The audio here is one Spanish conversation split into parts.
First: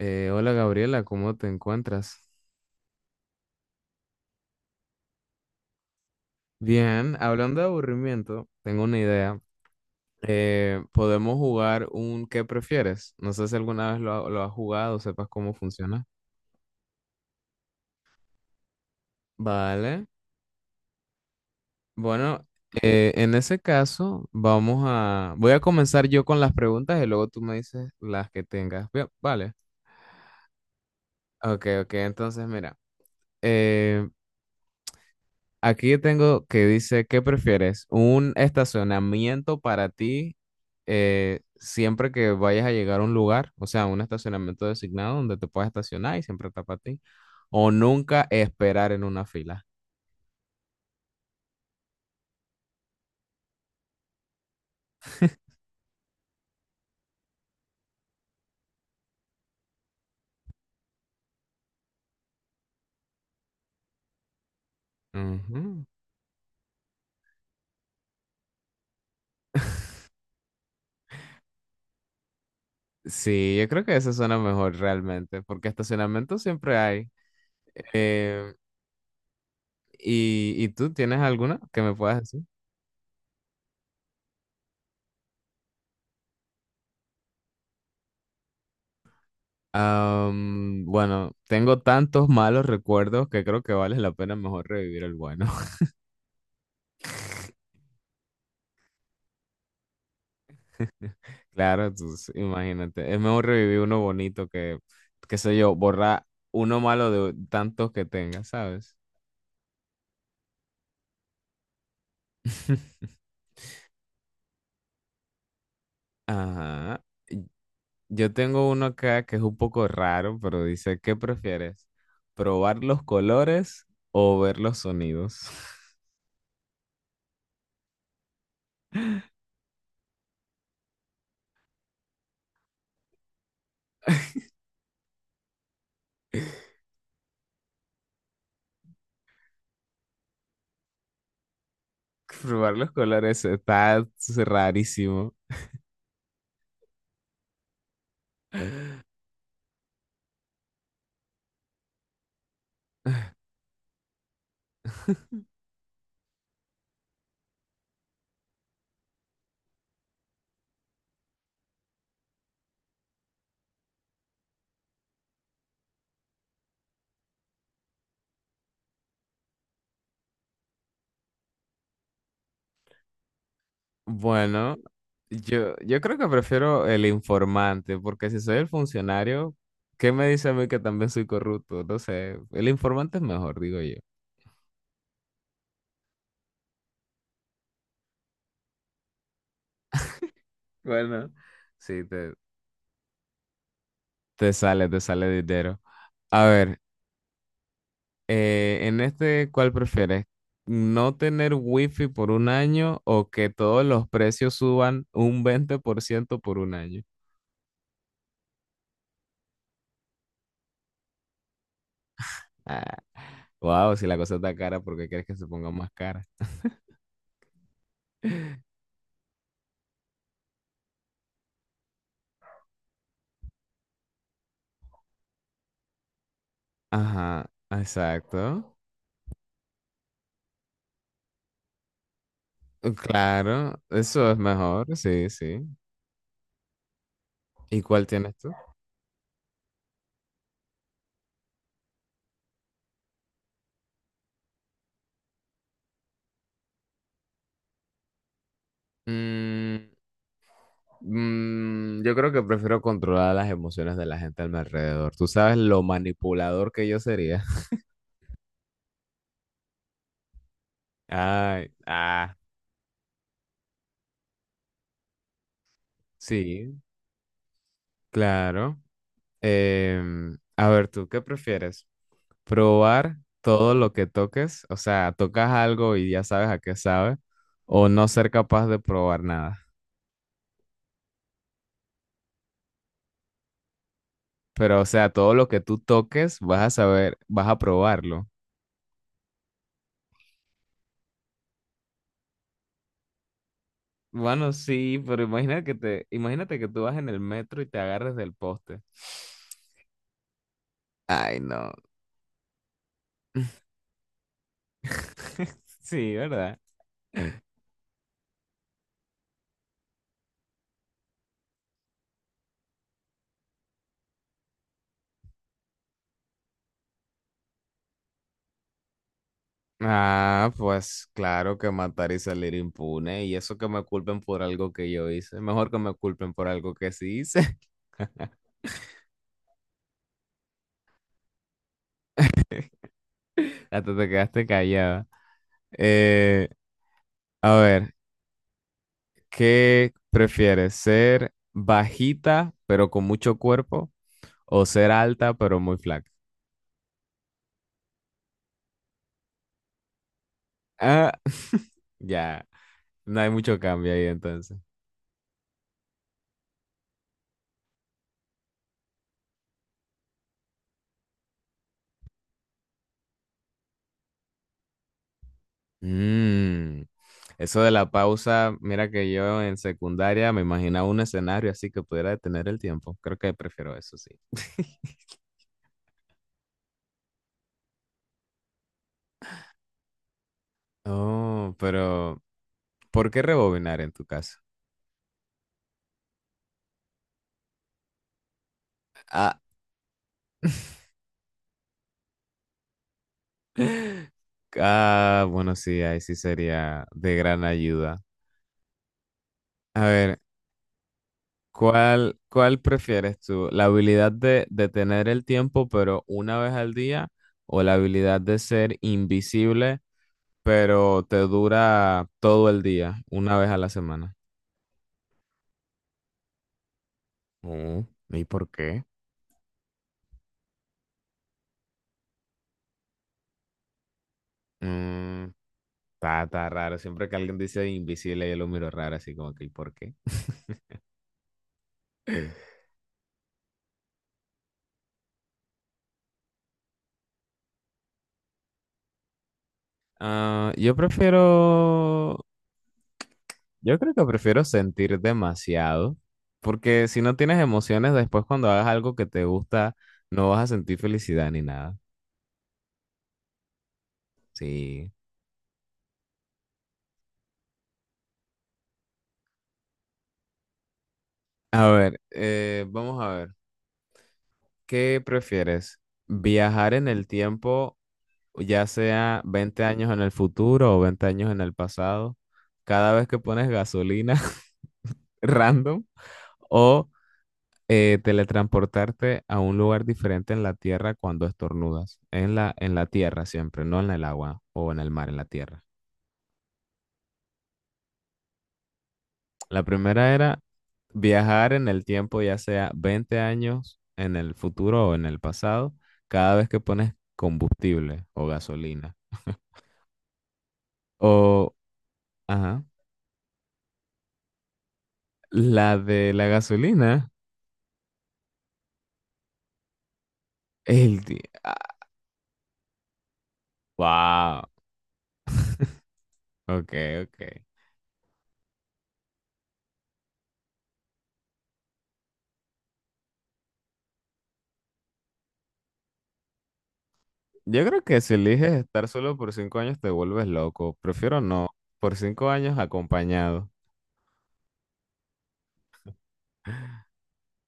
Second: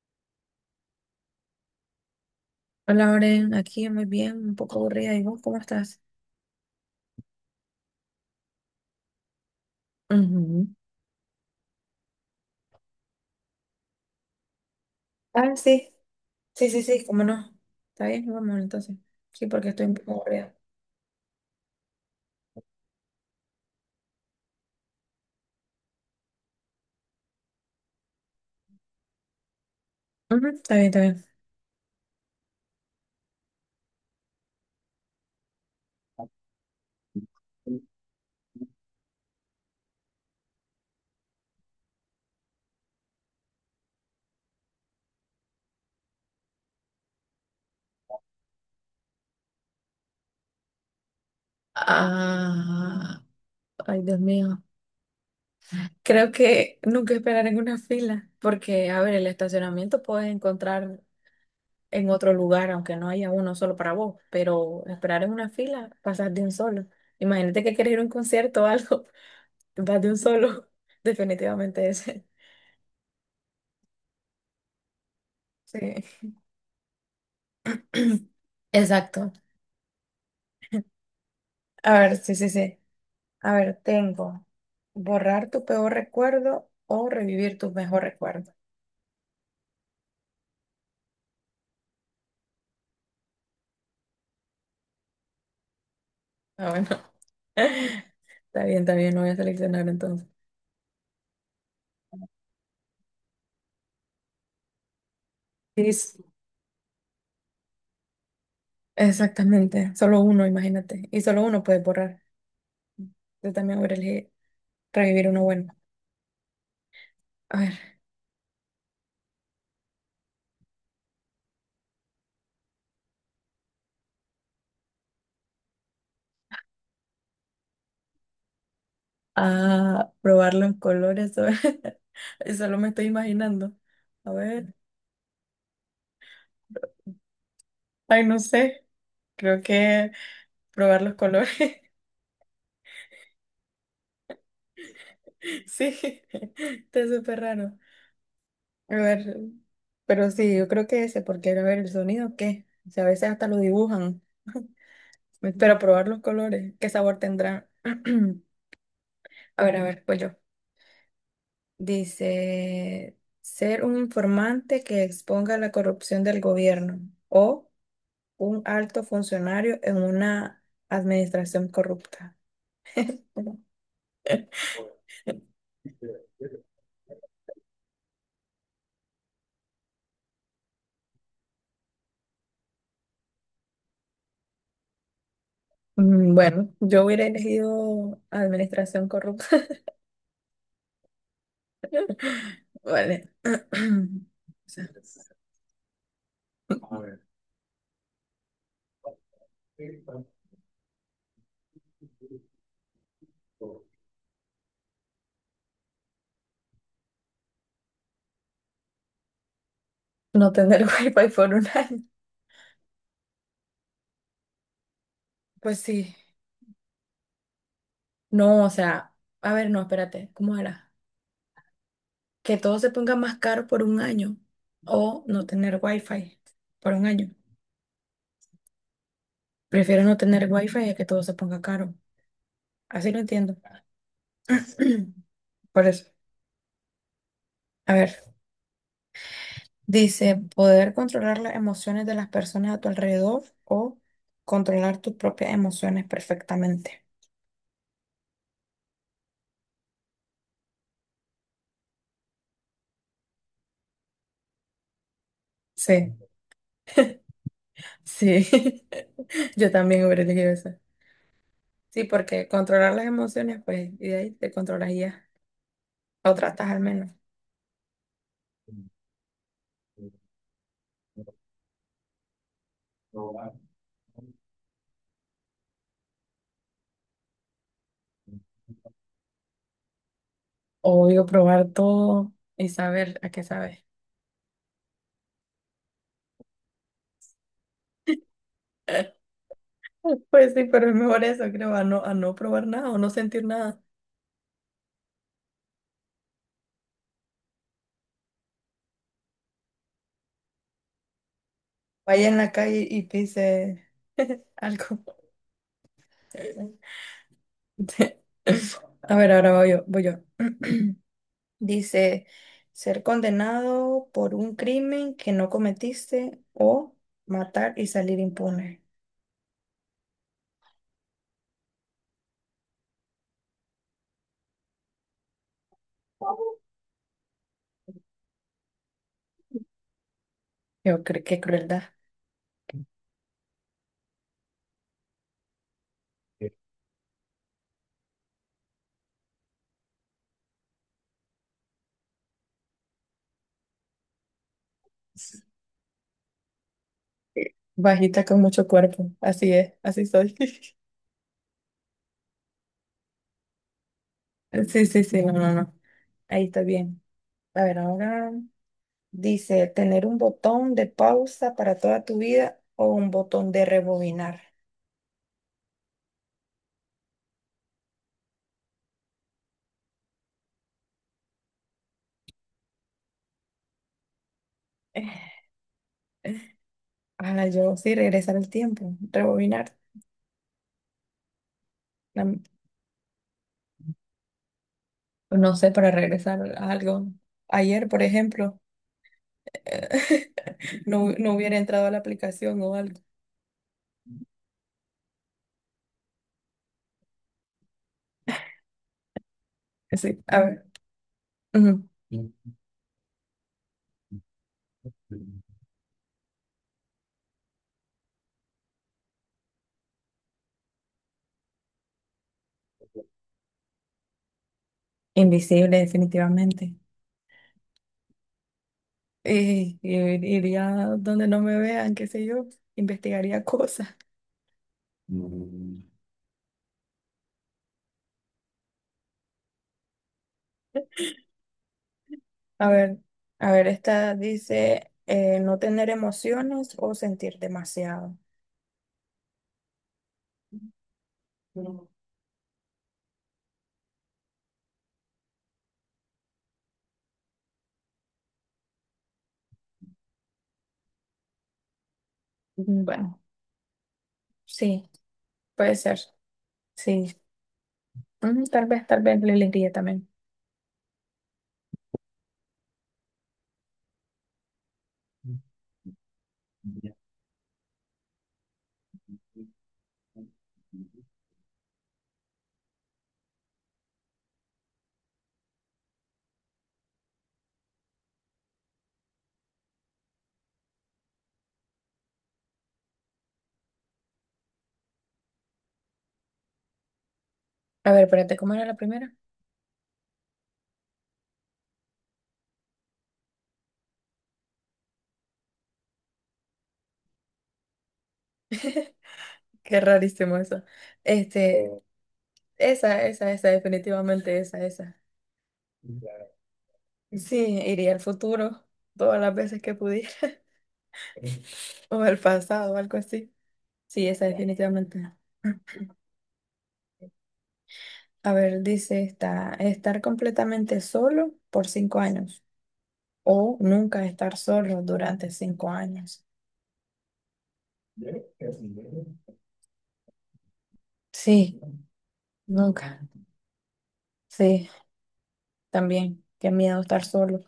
Hola Gabriela, ¿cómo te encuentras? Hola, Oren, aquí muy bien, un poco aburrida. ¿Y vos cómo estás? Bien, hablando de aburrimiento, tengo una idea. Ujú. Podemos jugar un ¿qué prefieres? No sé si alguna vez lo has jugado o sepas cómo Ah, sí, funciona. sí, sí, sí, cómo no. Está bien, vamos entonces. Sí, porque estoy un Vale. poco aburrida. Bueno, en ese caso, Voy a comenzar yo con las preguntas y luego tú me dices las que tengas. Bien, vale. Ujú, está bien, está bien. Ok, ok, entonces mira. eh, Aquí tengo que dice, ¿qué prefieres? ¿Un estacionamiento para ti, siempre que vayas a llegar a un lugar? O sea, un estacionamiento designado donde te puedas estacionar y siempre está para ti. ¿O nunca esperar en una fila? Ah, ay, Dios mío. Creo que nunca esperar en una fila, porque, a ver, el estacionamiento puedes encontrar en otro lugar, aunque no haya uno solo para vos, pero esperar en una Ujú. fila, pasas de un solo. Imagínate que quieres ir a un concierto o algo, vas de un solo, definitivamente ese. Sí, yo creo que eso suena mejor realmente, porque Sí. estacionamiento siempre hay. Eh, Exacto. ¿Y tú tienes alguna que me A ver, puedas sí, decir? sí, sí. A ver, tengo borrar tu peor recuerdo o revivir tu mejor recuerdo. Bueno, tengo tantos malos recuerdos que creo que vale la pena mejor revivir el bueno. Ah, bueno. Está bien, lo voy a seleccionar entonces. Claro, entonces, imagínate. Es mejor revivir uno bonito que, qué sé yo, Sí, borrar uno malo de tantos que tenga, ¿sabes? exactamente. Solo uno, imagínate. Y solo uno puede borrar. Yo también voy a elegir revivir uno bueno. Ajá. Y- A ver. Yo tengo uno acá que es un poco raro, pero dice, ¿qué prefieres? ¿Probar los colores o ver los sonidos? Ah, probar los colores. Solo me estoy imaginando. A ver. Ay, no sé. Creo que probar los colores. Probar los colores está rarísimo. Sí, está súper raro. A ver, pero sí, yo creo que ese, porque a ver, el sonido, ¿qué? O sea, a veces hasta lo dibujan. Pero probar los colores, ¿qué sabor tendrá? A ver, pues yo. Dice, ser un informante que exponga la corrupción del gobierno o un alto funcionario en una administración corrupta. Bueno, yo creo que prefiero el informante, porque si soy el funcionario, ¿qué me dice a mí que también soy corrupto? No sé, el informante es mejor, digo yo. Bueno, yo hubiera elegido administración corrupta. Bueno, sí, te, Vale. te O sea, sale, te sale dinero. A ver, en este, ¿cuál prefieres? ¿No tener wifi por un año o que todos los precios suban un 20% por ciento por un año? no tener wifi por un año. Ah, wow, si la cosa está cara, ¿por qué quieres que se ponga Pues más sí. cara? No, o sea, a ver, no, espérate, ¿cómo era? Que todo se ponga más caro por un año o no tener wifi por un año. Ajá, exacto. Prefiero no tener wifi a que todo se ponga caro. Así lo entiendo. Claro, eso es mejor, sí, sí. Por eso. ¿Y A cuál ver, tienes tú? dice, poder controlar las emociones de las personas a tu alrededor o controlar tus propias emociones perfectamente. Mm, yo creo que prefiero controlar las emociones de la gente a mi alrededor. Tú sabes lo Sí, manipulador que yo sería. sí. Yo también hubiera elegido eso. Ay, Sí, porque controlar las emociones, pues, y de ahí te controlarías, o tratas sí, al menos. claro. A ver, ¿tú qué prefieres? ¿Probar todo lo que toques? O sea, tocas algo y ya sabes a qué sabe, o no ser capaz de probar nada. Obvio, probar todo y saber a qué sabe. Pero, o sea, todo lo que tú toques, vas a saber, vas a probarlo. Pues sí, pero es mejor eso, creo, a no probar nada o no sentir nada. Bueno, sí, pero imagínate imagínate que tú vas en el metro y te agarres del poste. Ay, no. Vaya en la calle y pise algo. Sí, ¿verdad? A ver, ahora voy yo, voy yo. Dice, ser condenado por un crimen que no cometiste o matar y salir impune. Ah, pues claro que matar y salir impune. Y eso que me culpen por algo que yo hice. Mejor que me culpen por algo que sí hice. Yo creo que crueldad. Hasta te quedaste callada. Eh, a ver, ¿qué prefieres? ¿Ser bajita pero con mucho cuerpo? ¿O ser alta pero muy flaca? Bajita con mucho cuerpo. Así es, así soy. Ah, ya. No hay mucho cambio ahí entonces. Sí, sí, sí, no, no, no. Ahí está bien. A ver, ahora dice, tener un botón de pausa para toda tu vida o un botón de rebobinar. Mm, Eso de la pausa, mira que yo en secundaria me imaginaba un escenario así que pudiera detener el tiempo. Creo que prefiero eso, sí. Ah, yo sí, regresar el tiempo, rebobinar. Oh, pero No, ¿por qué rebobinar en tu caso? no sé, para regresar a algo. Ayer, por ejemplo, Ah, no, no hubiera entrado a la aplicación o algo. Bueno, sí, ahí sí sería de gran ayuda. A ver, Sí, a ver. Ujú. ¿¿cuál prefieres tú? ¿La habilidad de detener el tiempo, pero una vez al día? ¿O la habilidad de ser invisible, pero te dura todo el día, una vez a la semana? Invisible, definitivamente. Oh, ¿y por qué? Iría donde no me vean, qué sé yo, investigaría cosas. Mm, está raro. Siempre que alguien dice invisible, yo lo miro raro, así como que, ¿y por qué? A ver, a ver, esta dice no tener emociones o sentir demasiado. Ah, Mm. Yo creo que prefiero sentir demasiado, porque si no tienes emociones, después cuando hagas algo que te gusta, no vas a sentir felicidad ni nada. Bueno, Sí. sí, puede ser, sí. Tal vez le elegiría también. A ver, vamos a ver, ¿qué prefieres? ¿Viajar en el tiempo ya sea 20 años en el futuro o 20 años en el pasado, cada vez que pones gasolina, random, o teletransportarte a un lugar diferente en la tierra cuando estornudas? En la tierra siempre, no en el agua o en el mar, en la tierra. A ver, espérate, ¿cómo era la primera? La primera era viajar en el tiempo, ya sea 20 años en el futuro o en el pasado, cada vez que pones combustible o gasolina. Qué rarísimo eso. O, Este, ajá, esa, definitivamente esa, esa. la de la gasolina. Sí, iría al futuro todas las veces que pudiera, El día. o al pasado, o algo así. Sí, esa Wow. definitivamente. Ok, ok. A ver, dice esta, estar completamente solo por 5 años o nunca estar solo durante 5 años. Yo creo que si eliges estar solo por 5 años te vuelves loco. Prefiero no. Sí, Por cinco años nunca. acompañado. Sí, también. Qué miedo estar solo.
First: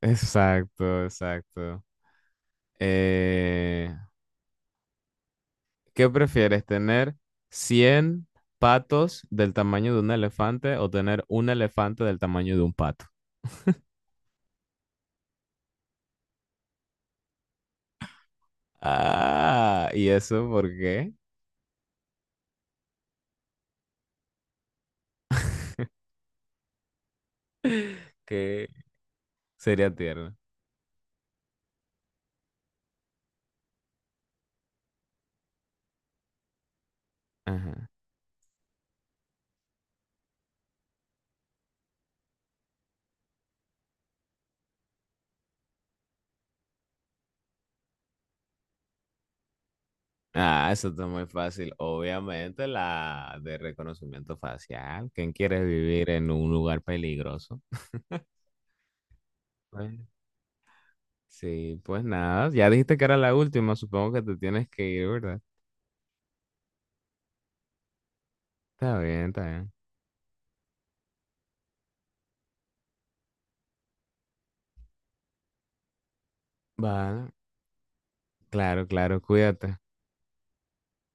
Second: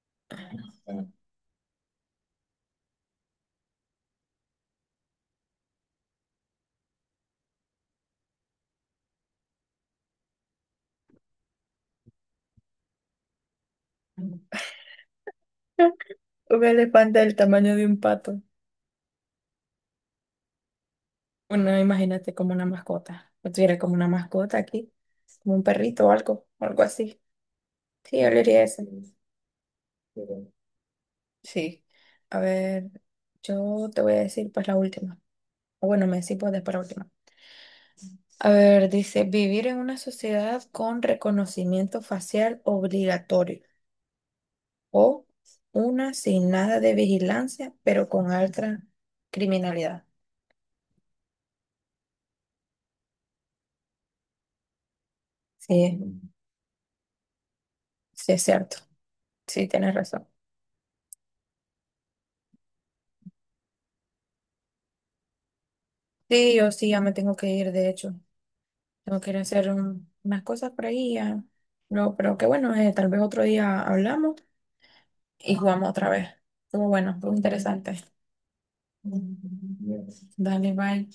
Exacto, exacto. Eh, ¿Qué prefieres, tener 100 patos del tamaño de un elefante o tener un elefante del tamaño de un pato? Un elefante del tamaño de un pato. Ah, ¿y eso por qué? Bueno, imagínate como una mascota. Yo tuviera como una mascota aquí, como un perrito o algo, algo así. Sí, yo le diría Que eso. sería tierno. Sí. A ver, yo te voy a decir pues la última. O bueno, me decís vos después la última. Ajá. A ver, dice, vivir en una sociedad con reconocimiento facial obligatorio o una sin nada de vigilancia, pero con alta criminalidad. Ah, eso está muy fácil. Obviamente la de reconocimiento facial. ¿Quién quiere vivir Sí, en un lugar peligroso? sí es cierto. Sí, tienes Pues, razón. sí, pues nada. Ya dijiste que era la última. Supongo que te tienes que ir, ¿verdad? Sí, yo sí, ya me tengo que ir, de hecho. Está Tengo bien, que ir a está hacer bien. Unas cosas por ahí ya. No, pero que bueno, tal vez otro día hablamos y jugamos otra vez. Estuvo bueno, Vale. fue interesante. Claro, claro. Cuídate. Dale, bye.